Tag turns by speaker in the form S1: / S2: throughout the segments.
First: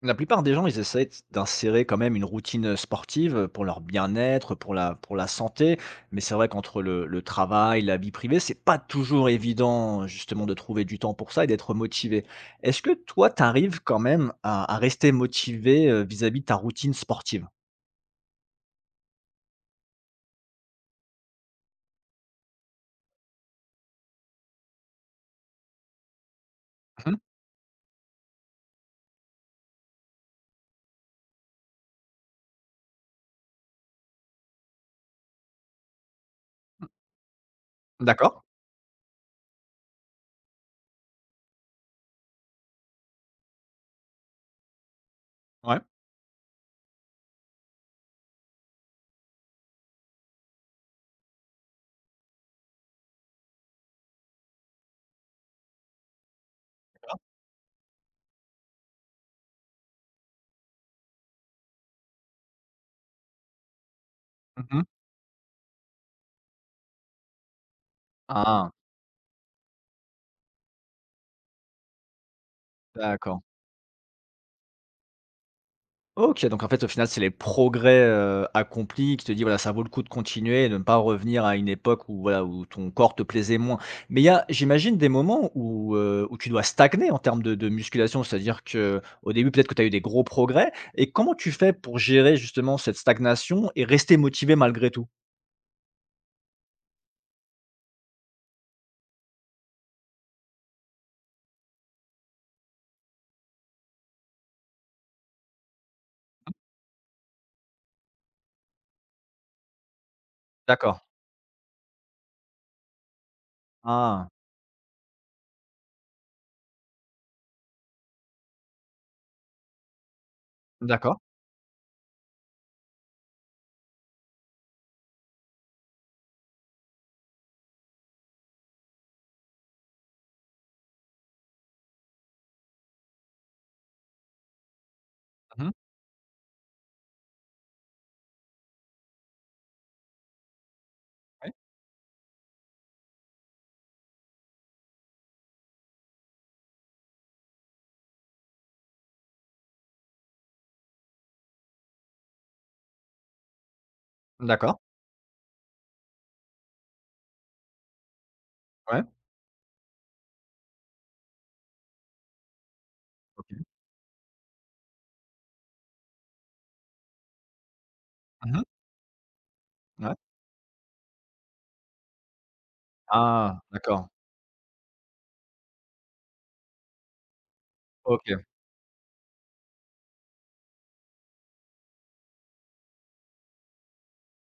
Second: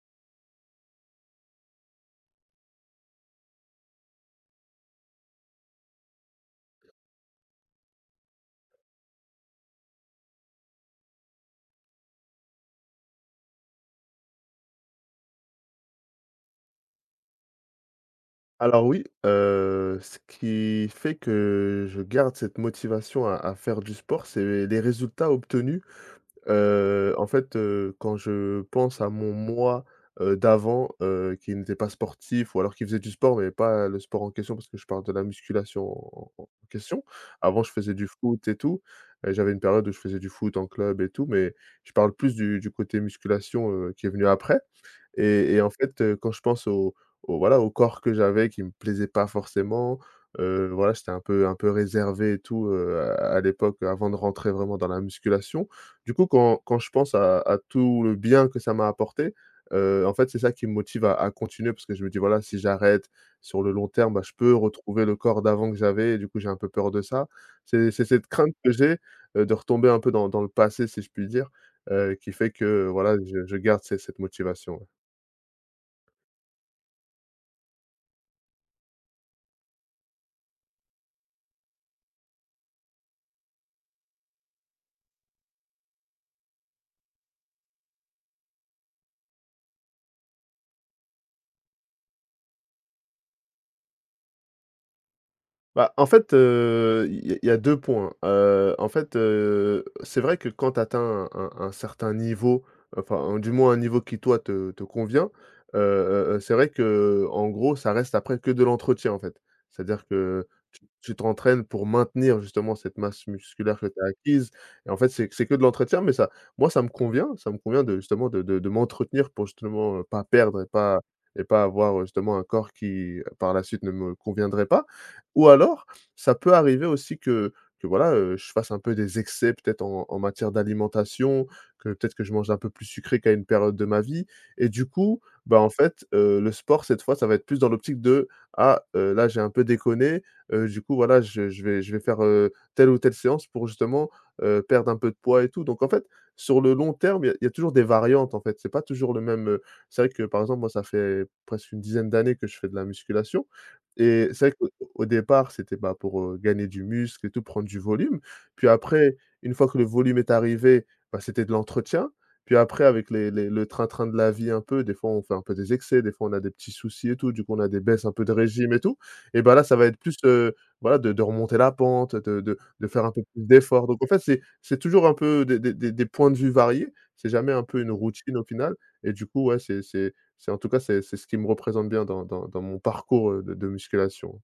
S1: La plupart des gens, ils essaient d'insérer quand même une routine, sportive, pour leur bien-être, pour la santé. Mais c'est vrai qu'entre le travail, la vie privée, c'est pas toujours évident, justement, de trouver du temps pour ça et d'être motivé. Est-ce que toi, tu arrives quand même à rester motivé, vis-à-vis de ta routine sportive?
S2: Alors oui, ce qui fait que je garde cette motivation à faire du sport, c'est les résultats obtenus.
S1: Mmh.
S2: Quand je pense à mon moi, d'avant, qui n'était pas sportif ou alors qui faisait du sport, mais pas le sport en question parce que je parle de la musculation en question. Avant, je faisais du
S1: D'accord.
S2: foot et tout, et j'avais une période où je faisais du foot en club et tout, mais je parle plus du côté musculation, qui est venu après. Et en
S1: Ouais.
S2: fait, quand je pense au voilà, au corps que j'avais qui me plaisait pas forcément, voilà, j'étais un peu réservé et tout, à l'époque avant de rentrer vraiment dans la musculation. Du coup, quand je pense à tout le bien que ça m'a apporté, en fait, c'est ça qui me motive à continuer parce que je me dis: «Voilà, si j'arrête sur le long terme, bah, je peux
S1: Mmh.
S2: retrouver le corps d'avant que j'avais» et du coup, j'ai un peu peur de ça. C'est cette crainte
S1: Ah!
S2: que j'ai, de retomber un peu dans le passé, si je puis dire, qui fait que, voilà,
S1: D'accord.
S2: je garde cette motivation, ouais.
S1: OK, donc en fait, au final, c'est les progrès, accomplis qui te dit: «Voilà, ça vaut le coup de continuer et de ne pas revenir à une époque où voilà, où ton corps te plaisait moins». Mais il y a, j'imagine, des moments où, où tu dois stagner en termes de musculation, c'est-à-dire que au début, peut-être que tu as eu des gros progrès et comment tu fais pour gérer justement cette stagnation et rester motivé malgré tout?
S2: Bah, en fait, il y a 2 points. C'est vrai que quand tu atteins un certain niveau, enfin, du moins un niveau qui toi te convient, c'est vrai que en gros ça reste après que de l'entretien, en fait. C'est-à-dire que tu
S1: D'accord.
S2: tu t'entraînes pour maintenir justement cette masse musculaire que tu as
S1: Ah,
S2: acquise et en fait c'est que de l'entretien mais ça moi ça me convient de justement de m'entretenir pour justement, pas perdre
S1: d'accord.
S2: et pas avoir, justement un corps qui par la suite ne me conviendrait pas. Ou alors, ça peut arriver aussi que voilà, je fasse un peu des excès peut-être en matière d'alimentation, que peut-être que je mange un peu plus sucré qu'à une période de ma vie et du coup, bah,
S1: Mmh.
S2: le sport cette fois, ça va être plus dans l'optique de: «Ah, là j'ai un peu déconné, du coup voilà je
S1: Ouais.
S2: je vais je vais faire, telle ou telle séance pour justement, perdre un peu de poids et tout». Donc en fait, sur le long terme, il y a toujours des variantes en fait, c'est pas toujours le même, c'est vrai que par exemple moi ça fait presque une dizaine d'années que je fais de la musculation et c'est vrai que
S1: D'accord.
S2: au départ, c'était, bah, pour, gagner du muscle et tout, prendre du volume. Puis
S1: Ouais.
S2: après, une fois que le volume est arrivé, bah, c'était de l'entretien. Puis après, avec les
S1: OK.
S2: le train-train de la vie un peu, des fois, on fait un peu des excès, des fois, on a des petits soucis et tout, du coup, on a des baisses un peu de
S1: Mmh.
S2: régime et tout et bah, là, ça va être
S1: Ouais.
S2: plus, voilà, de remonter la pente, de faire un peu plus
S1: Ah,
S2: d'efforts. Donc en
S1: d'accord.
S2: fait, c'est toujours un peu des points de vue variés. C'est jamais un peu une routine au
S1: OK.
S2: final et du coup, ouais, c'est en tout cas, c'est ce qui me représente bien dans mon parcours, de musculation.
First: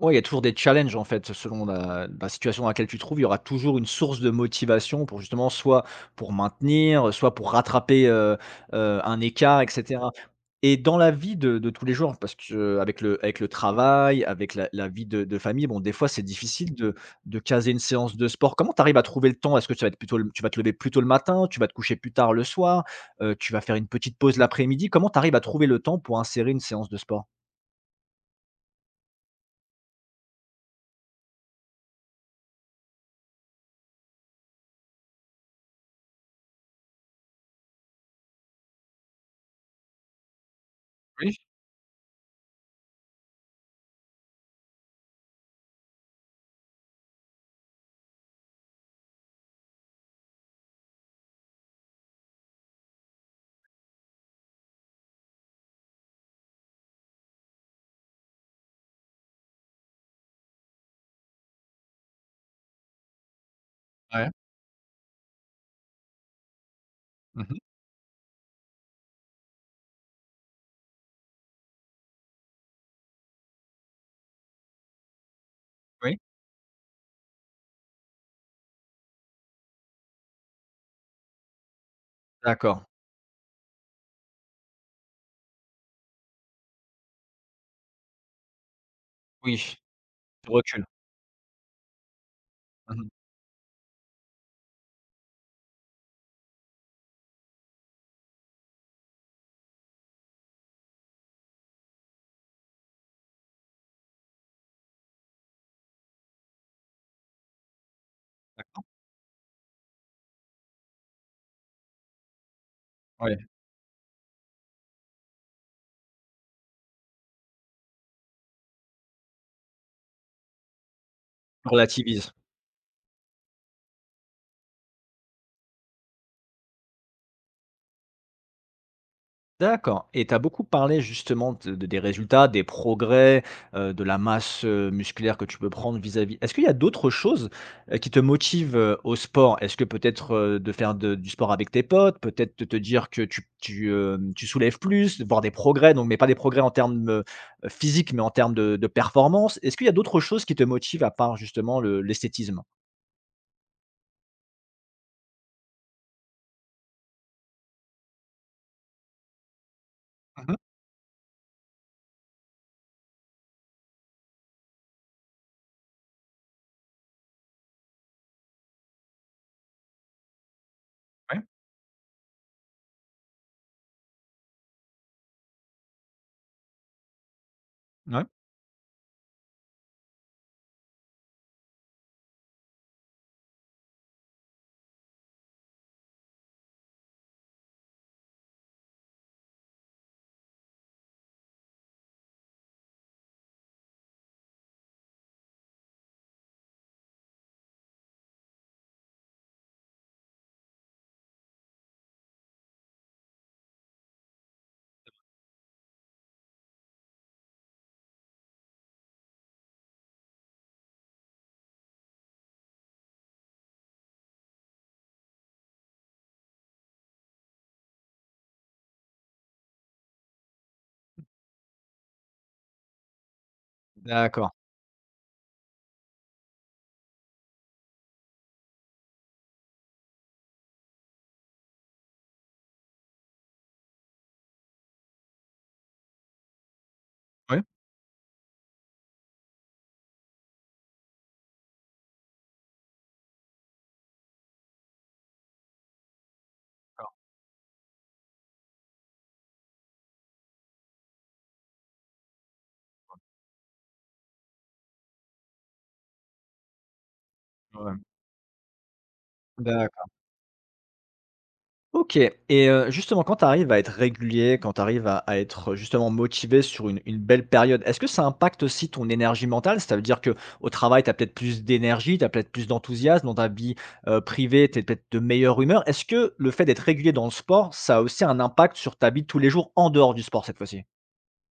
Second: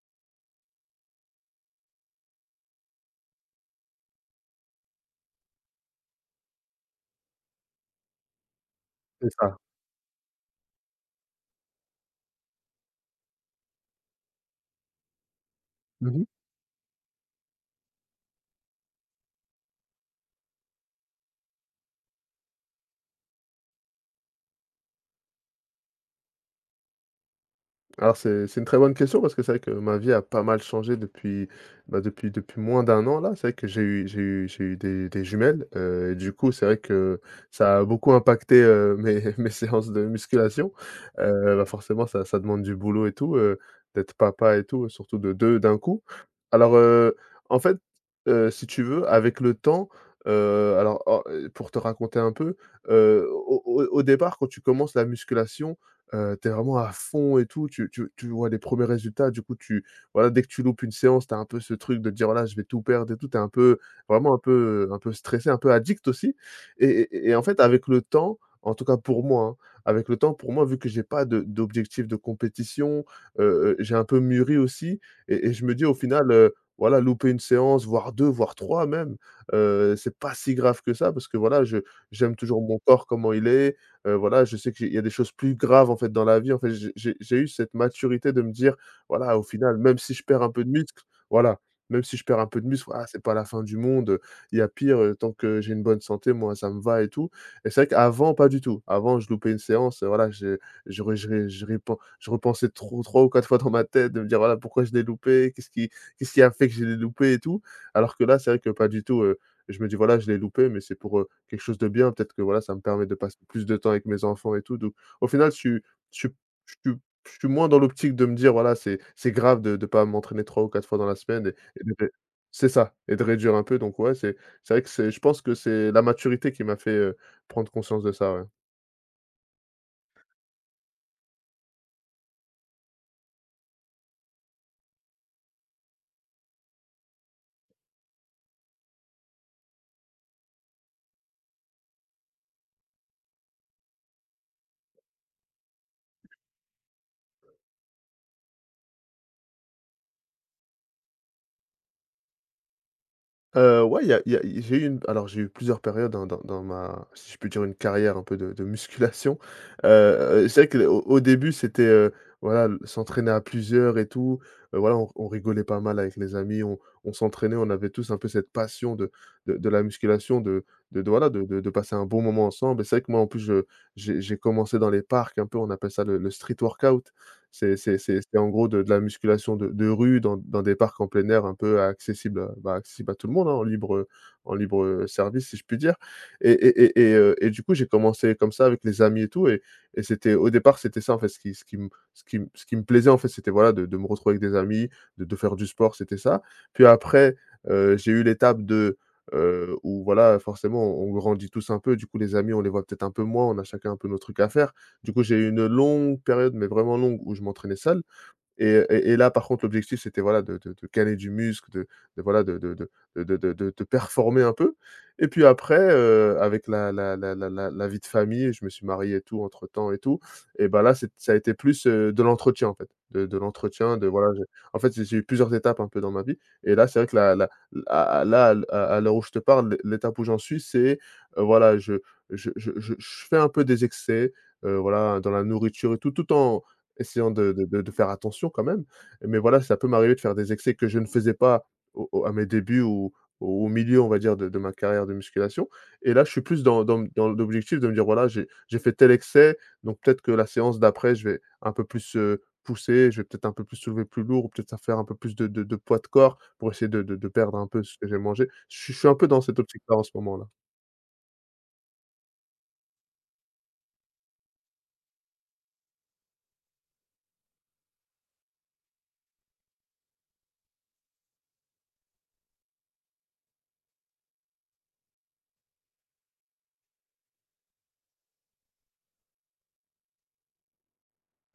S1: Ouais, il y a toujours des challenges en fait, selon la situation dans laquelle tu te trouves, il y aura toujours une source de motivation pour justement soit pour maintenir, soit pour rattraper, un
S2: C'est ça.
S1: écart et cetera, et dans la vie de tous les jours, parce que avec le travail, avec la vie de famille, bon des fois c'est
S2: Mmh.
S1: difficile de caser une séance de sport. Comment tu arrives à trouver le temps? Est-ce que tu vas être plutôt le tu vas te lever plus tôt le matin, tu vas te coucher plus tard le soir, tu vas faire une petite pause l'après-midi? Comment tu arrives à trouver le temps pour insérer une séance de sport?
S2: Alors c'est une très bonne question parce que c'est vrai que ma vie a pas mal changé depuis, bah, depuis moins d'un an là. C'est vrai que j'ai eu des jumelles, et du coup c'est vrai que ça a beaucoup impacté, mes mes séances de musculation.
S1: Oui,
S2: Bah, forcément ça ça demande du boulot et tout, d'être papa et tout, surtout de 2 d'un coup. Alors, heu, en fait, si tu veux avec le temps, pour te raconter un peu, au départ quand tu commences la musculation, tu vraiment à fond et tout, tu vois les premiers résultats, du coup tu voilà, dès que tu loupes une séance, t'as un peu ce truc de te dire: «Voilà, je vais tout perdre et tout», t'es un peu
S1: ouais.
S2: vraiment un peu stressé, un peu addict aussi et et en
S1: Mmh.
S2: fait, avec le temps, en tout cas pour moi, hein, avec le temps, pour moi, vu que j'ai pas de d'objectif de compétition, heu j'ai un peu mûri aussi et je me dis au
S1: Oui.
S2: final, voilà, louper une séance, voire 2 voire 3 même, c'est pas si grave que ça parce que voilà, je j'aime toujours mon
S1: D'accord.
S2: corps comment il est. Voilà, je sais qu'il y a des choses plus graves, en fait, dans la vie. En fait, j'ai eu cette maturité de me dire: «Voilà, au
S1: Oui,
S2: final, même si je perds un
S1: tu
S2: peu de
S1: recules.
S2: muscle, voilà, même si je perds un peu de muscle,
S1: Mmh
S2: ah,
S1: mh.
S2: c'est pas la fin du monde, il y a pire, tant que j'ai une bonne santé, moi, ça me va et tout» et c'est vrai qu'avant, pas du tout. Avant, je loupais une séance, voilà, je repensais trop 3 ou 4 fois dans ma tête de me dire: «Voilà, pourquoi je l'ai loupé? Qu'est-ce qui a fait que je l'ai loupé et tout?» alors que là, c'est vrai que
S1: D'accord,
S2: pas du tout, je me dis: «Voilà, je l'ai loupé, mais c'est pour, quelque chose de bien. Peut-être que voilà, ça me permet de
S1: ouais,
S2: passer plus de temps avec mes enfants et tout. Donc, au final, je suis je suis je suis moins dans l'optique de me dire: «Voilà, c'est grave de pas m'entraîner 3 ou 4 fois dans la semaine»
S1: tu
S2: et de
S1: relativises.
S2: c'est ça et de réduire un peu. Donc ouais, c'est vrai que c'est je pense que c'est la maturité qui m'a fait, prendre conscience de ça, ouais.
S1: D'accord, et tu as beaucoup parlé justement de des résultats, des progrès, de la masse, musculaire que tu peux prendre vis-à-vis, est-ce qu'il y a d'autres choses, qui te motivent, au sport? Est-ce que peut-être, de faire de du sport avec tes potes, peut-être de te dire que tu soulèves plus, de voir des progrès, donc mais pas des progrès en termes, physiques, mais en termes de performance? Est-ce qu'il y a d'autres choses qui te motivent à part justement le l'esthétisme?
S2: Ouais, il y a j'ai eu une alors j'ai eu plusieurs périodes, hein, dans ma si je peux dire une carrière un peu de musculation.
S1: Mmh
S2: Heu
S1: mh.
S2: c'est vrai que au début, c'était, voilà, l s'entraîner à plusieurs et tout. Voilà, on rigolait pas mal avec les amis, on s'entraînait, on avait tous un peu cette passion de la musculation, de voilà,
S1: Ouais,
S2: de passer un bon moment ensemble et c'est vrai que moi, en plus, je j'ai commencé dans les parcs un peu, on appelle ça le street workout. C'est
S1: ouais.
S2: c'est en gros de la musculation de rue dans des parcs en plein air un peu accessibles, bah, accessibles à tout le monde, hein, en libre, service si je puis dire et du coup j'ai commencé comme ça avec les amis et tout et c'était au départ c'était ça en fait ce qui me plaisait en fait c'était voilà de me retrouver avec des amis, de faire du sport, c'était ça. Puis après, j'ai eu l'étape de, où voilà forcément on grandit tous un peu, du coup les amis on les voit peut-être un peu moins, on a chacun un peu nos trucs à faire du coup, j'ai eu une longue période, mais vraiment longue, où je m'entraînais seul. Et là, par contre, l'objectif, c'était, voilà, de caler du muscle, de voilà, de performer un peu. Et puis après, avec la vie de famille, je me suis marié et tout entre-temps et tout, et bah là, c'est ça a été plus, de l'entretien, en fait, de l'entretien, de voilà, je
S1: D'accord.
S2: en fait, j'ai eu plusieurs étapes un peu dans ma vie et là, c'est vrai que la la à là, à l'heure où je te parle, l'étape où j'en suis, c'est, voilà, je je fais un peu des excès, voilà, dans la nourriture et tout, tout en essayant de
S1: Ouais,
S2: faire attention quand même, mais voilà, ça peut m'arriver de faire des excès que je ne faisais pas au au à mes débuts ou au milieu, on va dire, de ma carrière de musculation et là, je suis plus dans dans l'objectif de me dire: «Voilà, j'ai fait tel excès, donc peut-être que la séance d'après, je vais un peu plus, pousser, je vais peut-être un peu plus soulever plus lourd ou peut-être ça faire un peu plus de poids de corps pour essayer de perdre un peu
S1: ouais.
S2: ce que j'ai mangé». Je suis un peu dans cette
S1: D'a
S2: optique-là en ce moment-là.
S1: OK. Et justement quand tu arrives à être régulier, quand tu arrives à être justement motivé sur une belle période, est-ce que ça impacte aussi ton énergie mentale? Ça veut dire que au travail, tu as peut-être plus d'énergie, tu as peut-être plus d'enthousiasme, dans ta vie, privée, tu es peut-être de meilleure humeur. Est-ce que le fait d'être régulier dans le sport, ça a aussi un impact sur ta vie de tous les jours en dehors du sport cette fois-ci?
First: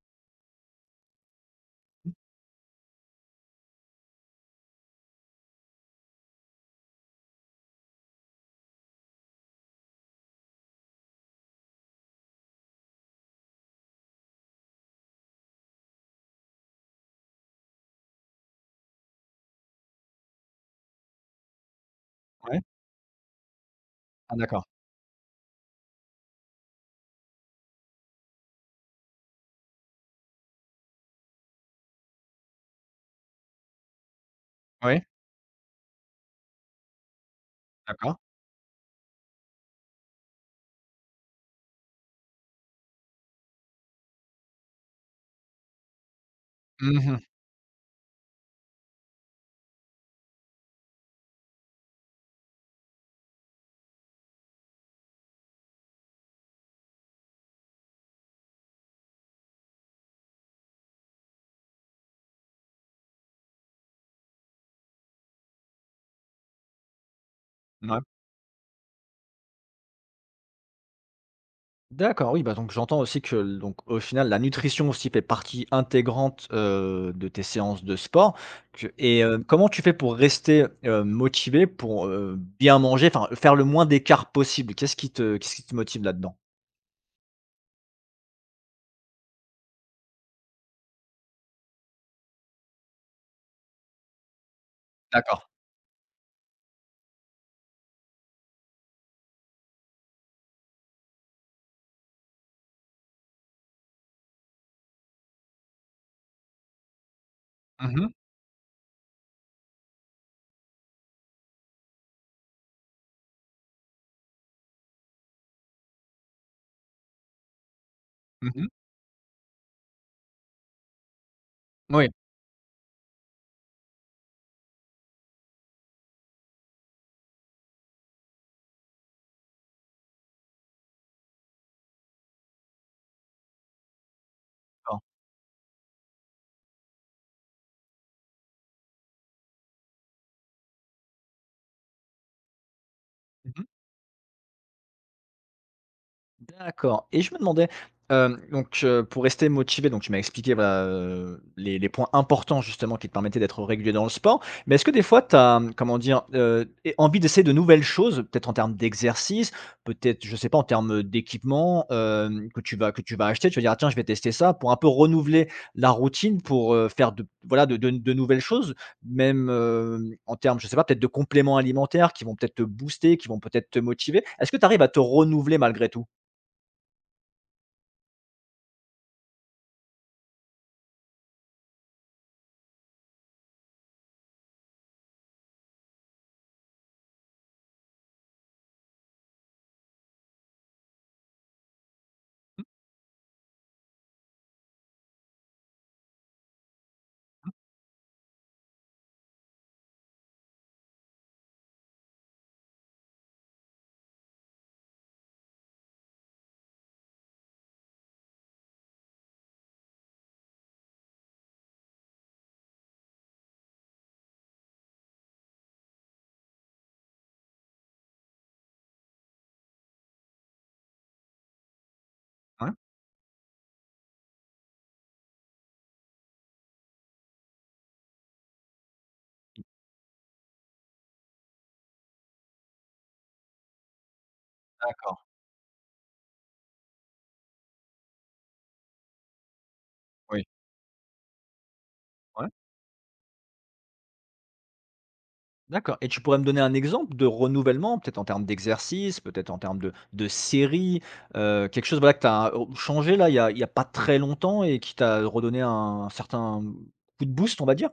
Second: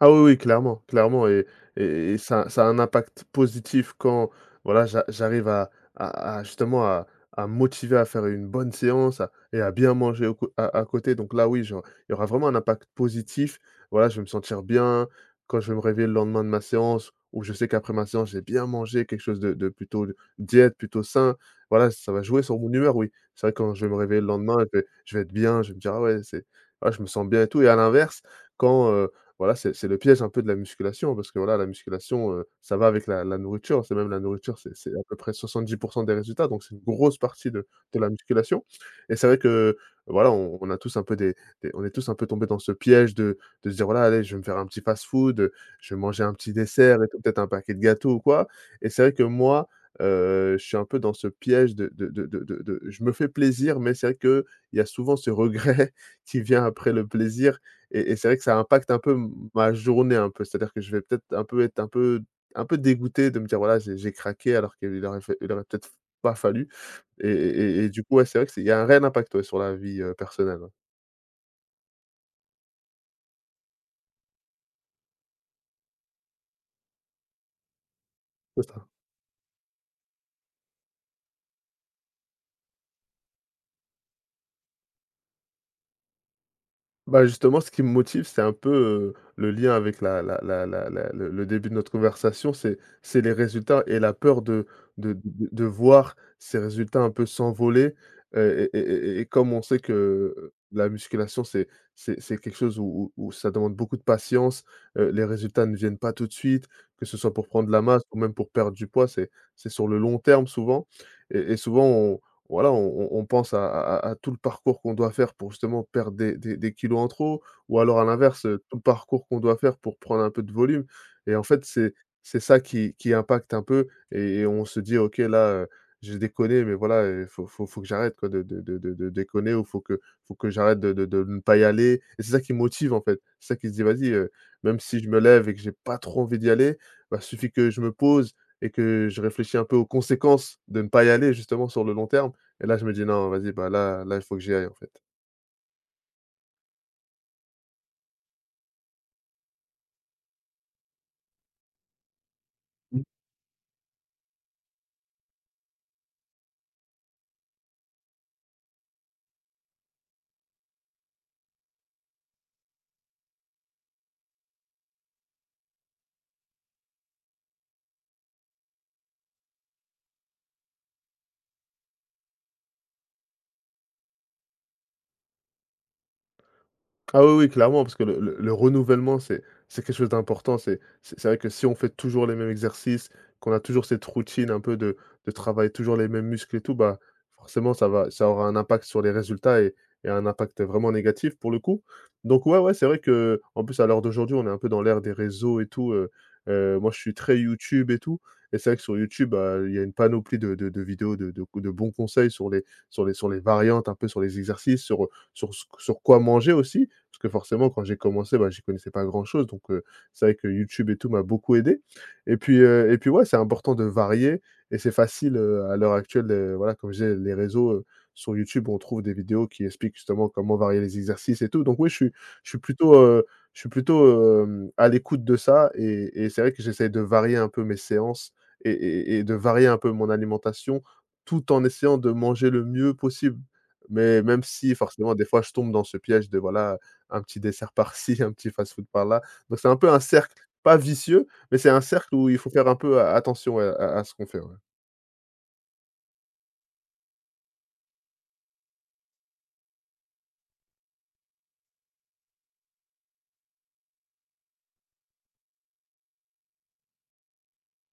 S2: Ah oui, oui, clairement, clairement et et ça ça a un impact positif quand, voilà, j'arrive à justement à me motiver à faire une bonne séance, à bien manger au cô à côté, donc là, oui, genre, il y aura vraiment un impact positif. Voilà, je vais me sentir bien quand je vais me réveiller le lendemain de ma séance où je sais qu'après ma séance, j'ai bien mangé quelque chose de plutôt de diète, plutôt sain. Voilà, ça va jouer
S1: Ouais.
S2: sur mon humeur, oui. C'est vrai que quand je vais me réveiller le
S1: Ah
S2: lendemain,
S1: d'accord.
S2: je vais être bien, je vais me dire: «Ah ouais, c'est ah, je me sens bien et tout», et à l'inverse, quand, voilà, c'est le piège un peu de la musculation, parce que voilà, la musculation, ça va avec la nourriture. C'est même la nourriture, c'est
S1: Oui,
S2: à peu près 70% des résultats, donc c'est une grosse partie de la
S1: d'accord.
S2: musculation, et c'est vrai que voilà, on a tous un peu des on est tous un peu tombés dans ce piège de se dire: «Voilà, allez, je vais me faire un petit fast-food, je vais manger un petit dessert et
S1: Mmh.
S2: tout, peut-être un paquet de gâteaux ou quoi». Et c'est vrai que moi, je suis un peu dans ce piège de je me fais plaisir, mais c'est vrai qu'il y a souvent ce regret qui vient après le plaisir, et c'est vrai que ça impacte un peu m ma journée un peu, c'est-à-dire que je vais peut-être un peu être un peu dégoûté de me dire: «Voilà, j'ai craqué alors qu'il aurait fait il aurait peut-être pas fallu», et et du coup, ouais, c'est vrai que il y a un réel impact, ouais, sur la vie, personnelle, ouais.
S1: D'accord, oui, bah, donc j'entends aussi que donc au final, la nutrition aussi fait partie intégrante, de tes séances de sport que et comment tu fais pour rester, motivé pour, bien manger, enfin, faire le moins d'écart possible? Qu'est-ce qui te motive là-dedans?
S2: Bah, justement, ce qui me motive, c'est un peu, le lien avec la la la la la le début de notre conversation, c'est les résultats et la peur de
S1: D'accord.
S2: voir ces résultats un peu s'envoler, et comme on sait que la musculation, c'est quelque chose où ça demande beaucoup de patience, les résultats ne viennent pas tout de suite, que ce soit pour prendre de la
S1: Mmh
S2: masse
S1: mh.
S2: ou même pour perdre du poids, c'est sur le long terme souvent, et souvent voilà, on pense à tout le parcours qu'on doit faire pour justement perdre des kilos en trop, ou alors à l'inverse,
S1: Mmh.
S2: tout le parcours qu'on doit faire pour prendre un peu de volume, et en fait,
S1: Oui,
S2: c'est ça qui impacte un peu, et on se dit: «OK, là, j'ai déconné, mais voilà, faut faut que j'arrête quoi de déconner, ou faut que j'arrête de ne pas y aller», et c'est ça qui motive, en fait. C'est ça qui se dit: «Vas-y, même si
S1: d'accord.
S2: je me lève et que j'ai pas trop envie d'y aller, bah, suffit que je me pose et que je réfléchis un peu aux conséquences de ne pas y aller, justement, sur le long terme». Et là, je me dis: «Non, vas-y,
S1: Mmh.
S2: bah, là, il faut que j'y aille, en fait».
S1: D'accord, et je me demandais, hem, donc pour rester motivé, donc tu m'as expliqué, voilà, les points importants justement qui te permettaient d'être régulier dans le sport. Mais est-ce que des fois tu as, comment dire? É Envie d'essayer de nouvelles choses, peut-être en termes d'exercice, peut-être, je sais pas, en termes, d'équipement, que tu vas acheter, tu vas dire: «Ah tiens, je vais tester ça» pour un peu renouveler la routine pour, faire de voilà, de de nouvelles choses? Même, en termes, je sais pas, peut-être de compléments alimentaires qui vont peut-être te booster, qui vont peut-être te motiver? Est-ce que tu arrives à te renouveler malgré tout?
S2: Ah oui, oui, clairement, parce que le renouvellement, c'est quelque chose d'important. C'est vrai que si on fait toujours les mêmes exercices, qu'on a toujours cette routine un peu de travailler toujours les mêmes muscles et tout, bah, forcément, ça aura un impact sur les résultats et un impact vraiment négatif pour le coup. Donc ouais, ouais, c'est vrai que en plus, à l'heure d'aujourd'hui, on est un peu dans l'ère des réseaux et tout, moi, je suis très YouTube et tout, et c'est vrai que sur YouTube, bah, il y a une panoplie de vidéos, de bons conseils sur les variantes, un peu sur les exercices, sur ce sur quoi manger aussi, parce que forcément quand j'ai commencé, bah, j'y connaissais pas grand-chose, donc c'est vrai que YouTube et tout m'a beaucoup aidé. Et puis, et puis ouais, c'est important de varier, et c'est facile, à l'heure actuelle, voilà, comme je disais, les réseaux, sur YouTube on trouve des vidéos qui expliquent justement comment varier les exercices et tout, donc oui, je suis
S1: Hein.
S2: plutôt, heu, je suis plutôt, à l'écoute de ça, et c'est vrai que j'essaie de varier un peu mes séances et de varier un peu mon alimentation, tout en essayant de manger le mieux possible. Mais même si forcément
S1: D'accord,
S2: des fois je tombe dans ce piège de voilà, un petit dessert par-ci, un petit fast-food par-là. Donc c'est un peu un cercle,
S1: oui.
S2: pas vicieux, mais c'est un cercle où il
S1: Ouais,
S2: faut faire un peu a attention, ouais, à ce qu'on fait, ouais.
S1: d'accord, et tu pourrais me donner un exemple de renouvellement, peut-être en termes d'exercice, peut-être en termes de série, quelque chose, voilà, que tu as, changé là, il y a pas très longtemps et qui t'a redonné un certain coup de boost, on va dire?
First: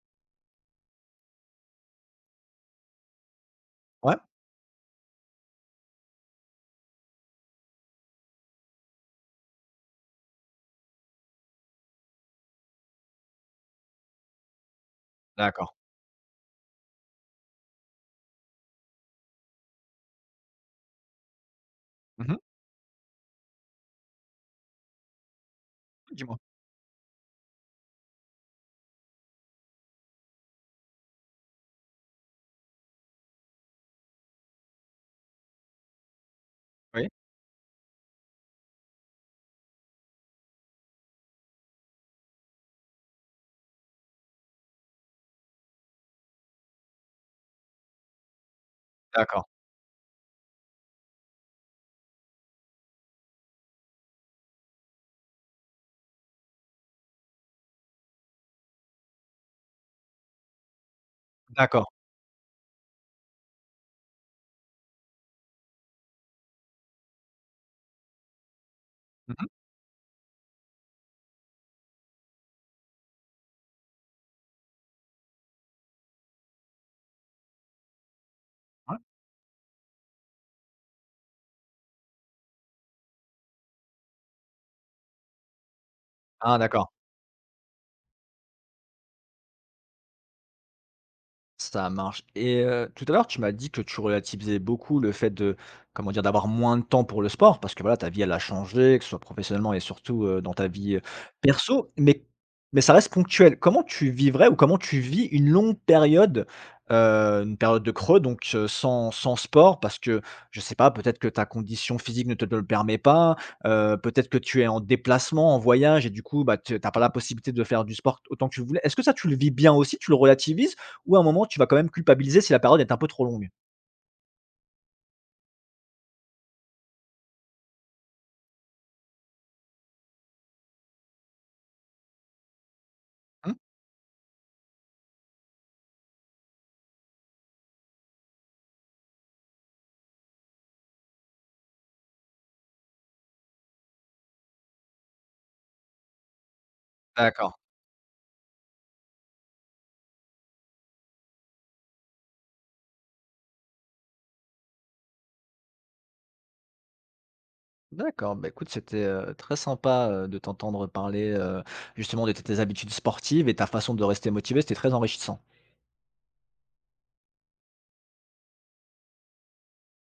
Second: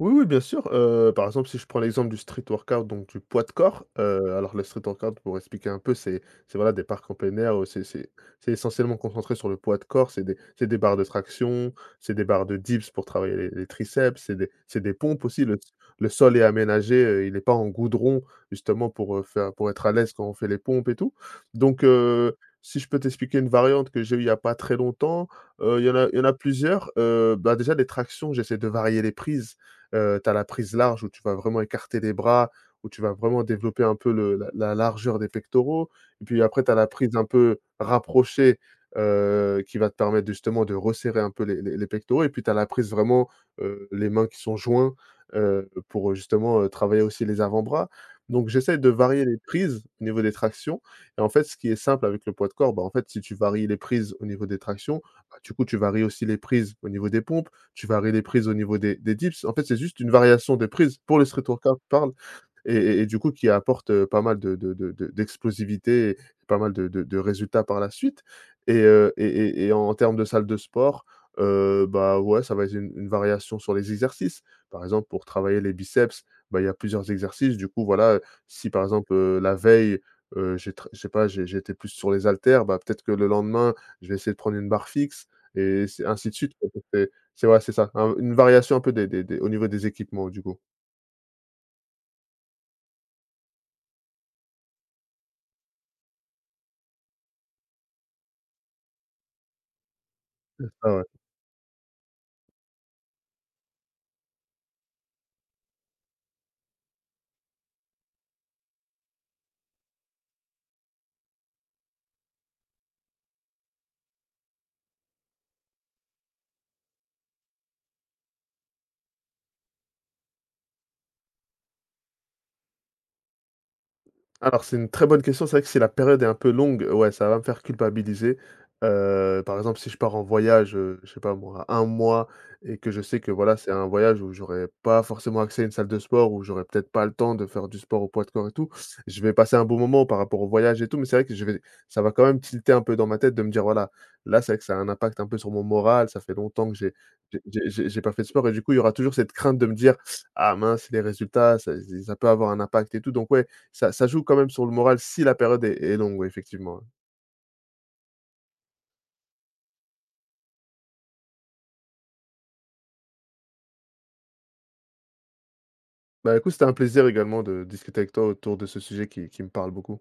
S2: Oui, oui, bien sûr. Par exemple, si je prends l'exemple du street workout, donc du poids de corps,
S1: Ouais?
S2: alors le street workout pour expliquer un peu, c'est voilà des parcs en plein air, c'est essentiellement concentré sur le poids de corps, c'est des barres de traction, c'est des barres de dips pour travailler les triceps, c'est des pompes aussi.
S1: D'accord.
S2: Le sol est aménagé, il n'est pas en goudron, justement pour, faire pour être à l'aise quand on fait les pompes et tout. Donc
S1: Mmh.
S2: si je peux t'expliquer une variante que j'ai eue il y a pas très longtemps, il y en a
S1: Dis-moi.
S2: plusieurs, bah, déjà les tractions, j'essaie de varier les prises. Tu as la prise large où tu vas vraiment écarter les bras, où tu vas vraiment développer un peu le la la largeur des pectoraux, et puis après tu as la
S1: Oui,
S2: prise un peu rapprochée, qui va te permettre justement de resserrer un peu les pectoraux, et puis tu as la prise vraiment, les mains qui sont joints, pour justement, travailler aussi les avant-bras. Donc j'essaie de varier les
S1: d'accord,
S2: prises au niveau des tractions, et en fait, ce qui est simple avec le poids de corps, bah, en fait, si tu varies les prises au niveau des tractions, bah, du coup, tu varies aussi les prises au niveau des pompes, tu varies les prises au niveau des dips. En fait, c'est juste une variation des prises. Pour le street workout,
S1: d'accord.
S2: parle, et du coup qui apporte, pas mal de d'explosivité et pas mal de résultats par la suite, et
S1: Mmh
S2: en termes de salle de sport, bah, ouais, ça va être une variation sur les exercices. Par exemple, pour travailler les biceps, bah, il y a plusieurs exercices. Du coup, voilà, si par
S1: ouais.
S2: exemple, la veille, j'ai tr je sais pas, j'étais plus sur les haltères, bah, peut-être que le lendemain, je vais essayer de prendre une barre fixe, et c'est ainsi de suite.
S1: Ah d'accord.
S2: C'est ouais, c'est ça, un une variation un peu des au niveau des équipements, du coup.
S1: Ça marche. Et tout à l'heure, tu m'as dit que tu relativisais beaucoup le fait de, comment dire? D'avoir moins de temps pour le sport parce que voilà, ta vie, elle a changé, que ce soit professionnellement et surtout, dans ta
S2: Ah
S1: vie,
S2: ouais.
S1: perso, mais ça reste ponctuel. Comment tu vivrais ou comment tu vis une longue période, heu, une période de creux donc sans sport? Parce que je sais pas, peut-être que ta condition physique ne te le permet pas, peut-être que tu es en déplacement, en voyage et du coup, bah, tu pas la possibilité de faire du sport autant que tu voulais. Est-ce que ça, tu le vis bien aussi? Tu le relativises? Ou à un moment, tu vas quand même culpabiliser si la période est un peu trop longue.
S2: Alors c'est une très bonne question, c'est vrai que si la période est un peu longue, ouais, ça va me faire culpabiliser. Par exemple, si je pars en voyage, je sais pas moi, un mois, et que je sais que
S1: Mmh,
S2: voilà, c'est un voyage où j'aurai pas forcément accès à une salle de sport, où j'aurai peut-être pas le temps de faire du sport au poids de corps et tout. Je vais passer un bon moment par rapport au voyage et tout, mais c'est vrai que je vais ça va quand même tilter un peu dans ma tête de me dire: «Voilà, là, c'est vrai que ça a un impact un peu sur mon moral, ça fait longtemps que
S1: d'accord,
S2: j'ai pas fait de sport», et du coup, il y aura toujours cette crainte de me dire: «Ah mince, les résultats, ça peut avoir un impact et tout», donc ouais, ça joue quand même sur le moral si la période est longue, oui, effectivement, ouais.
S1: d'accord. Bah, écoute, c'était, très sympa, de t'entendre parler, justement de tes habitudes sportives et ta façon de rester motivé, c'était très enrichissant.
S2: Bah, écoute, c'était un plaisir également de discuter avec toi autour de ce sujet qui me parle beaucoup.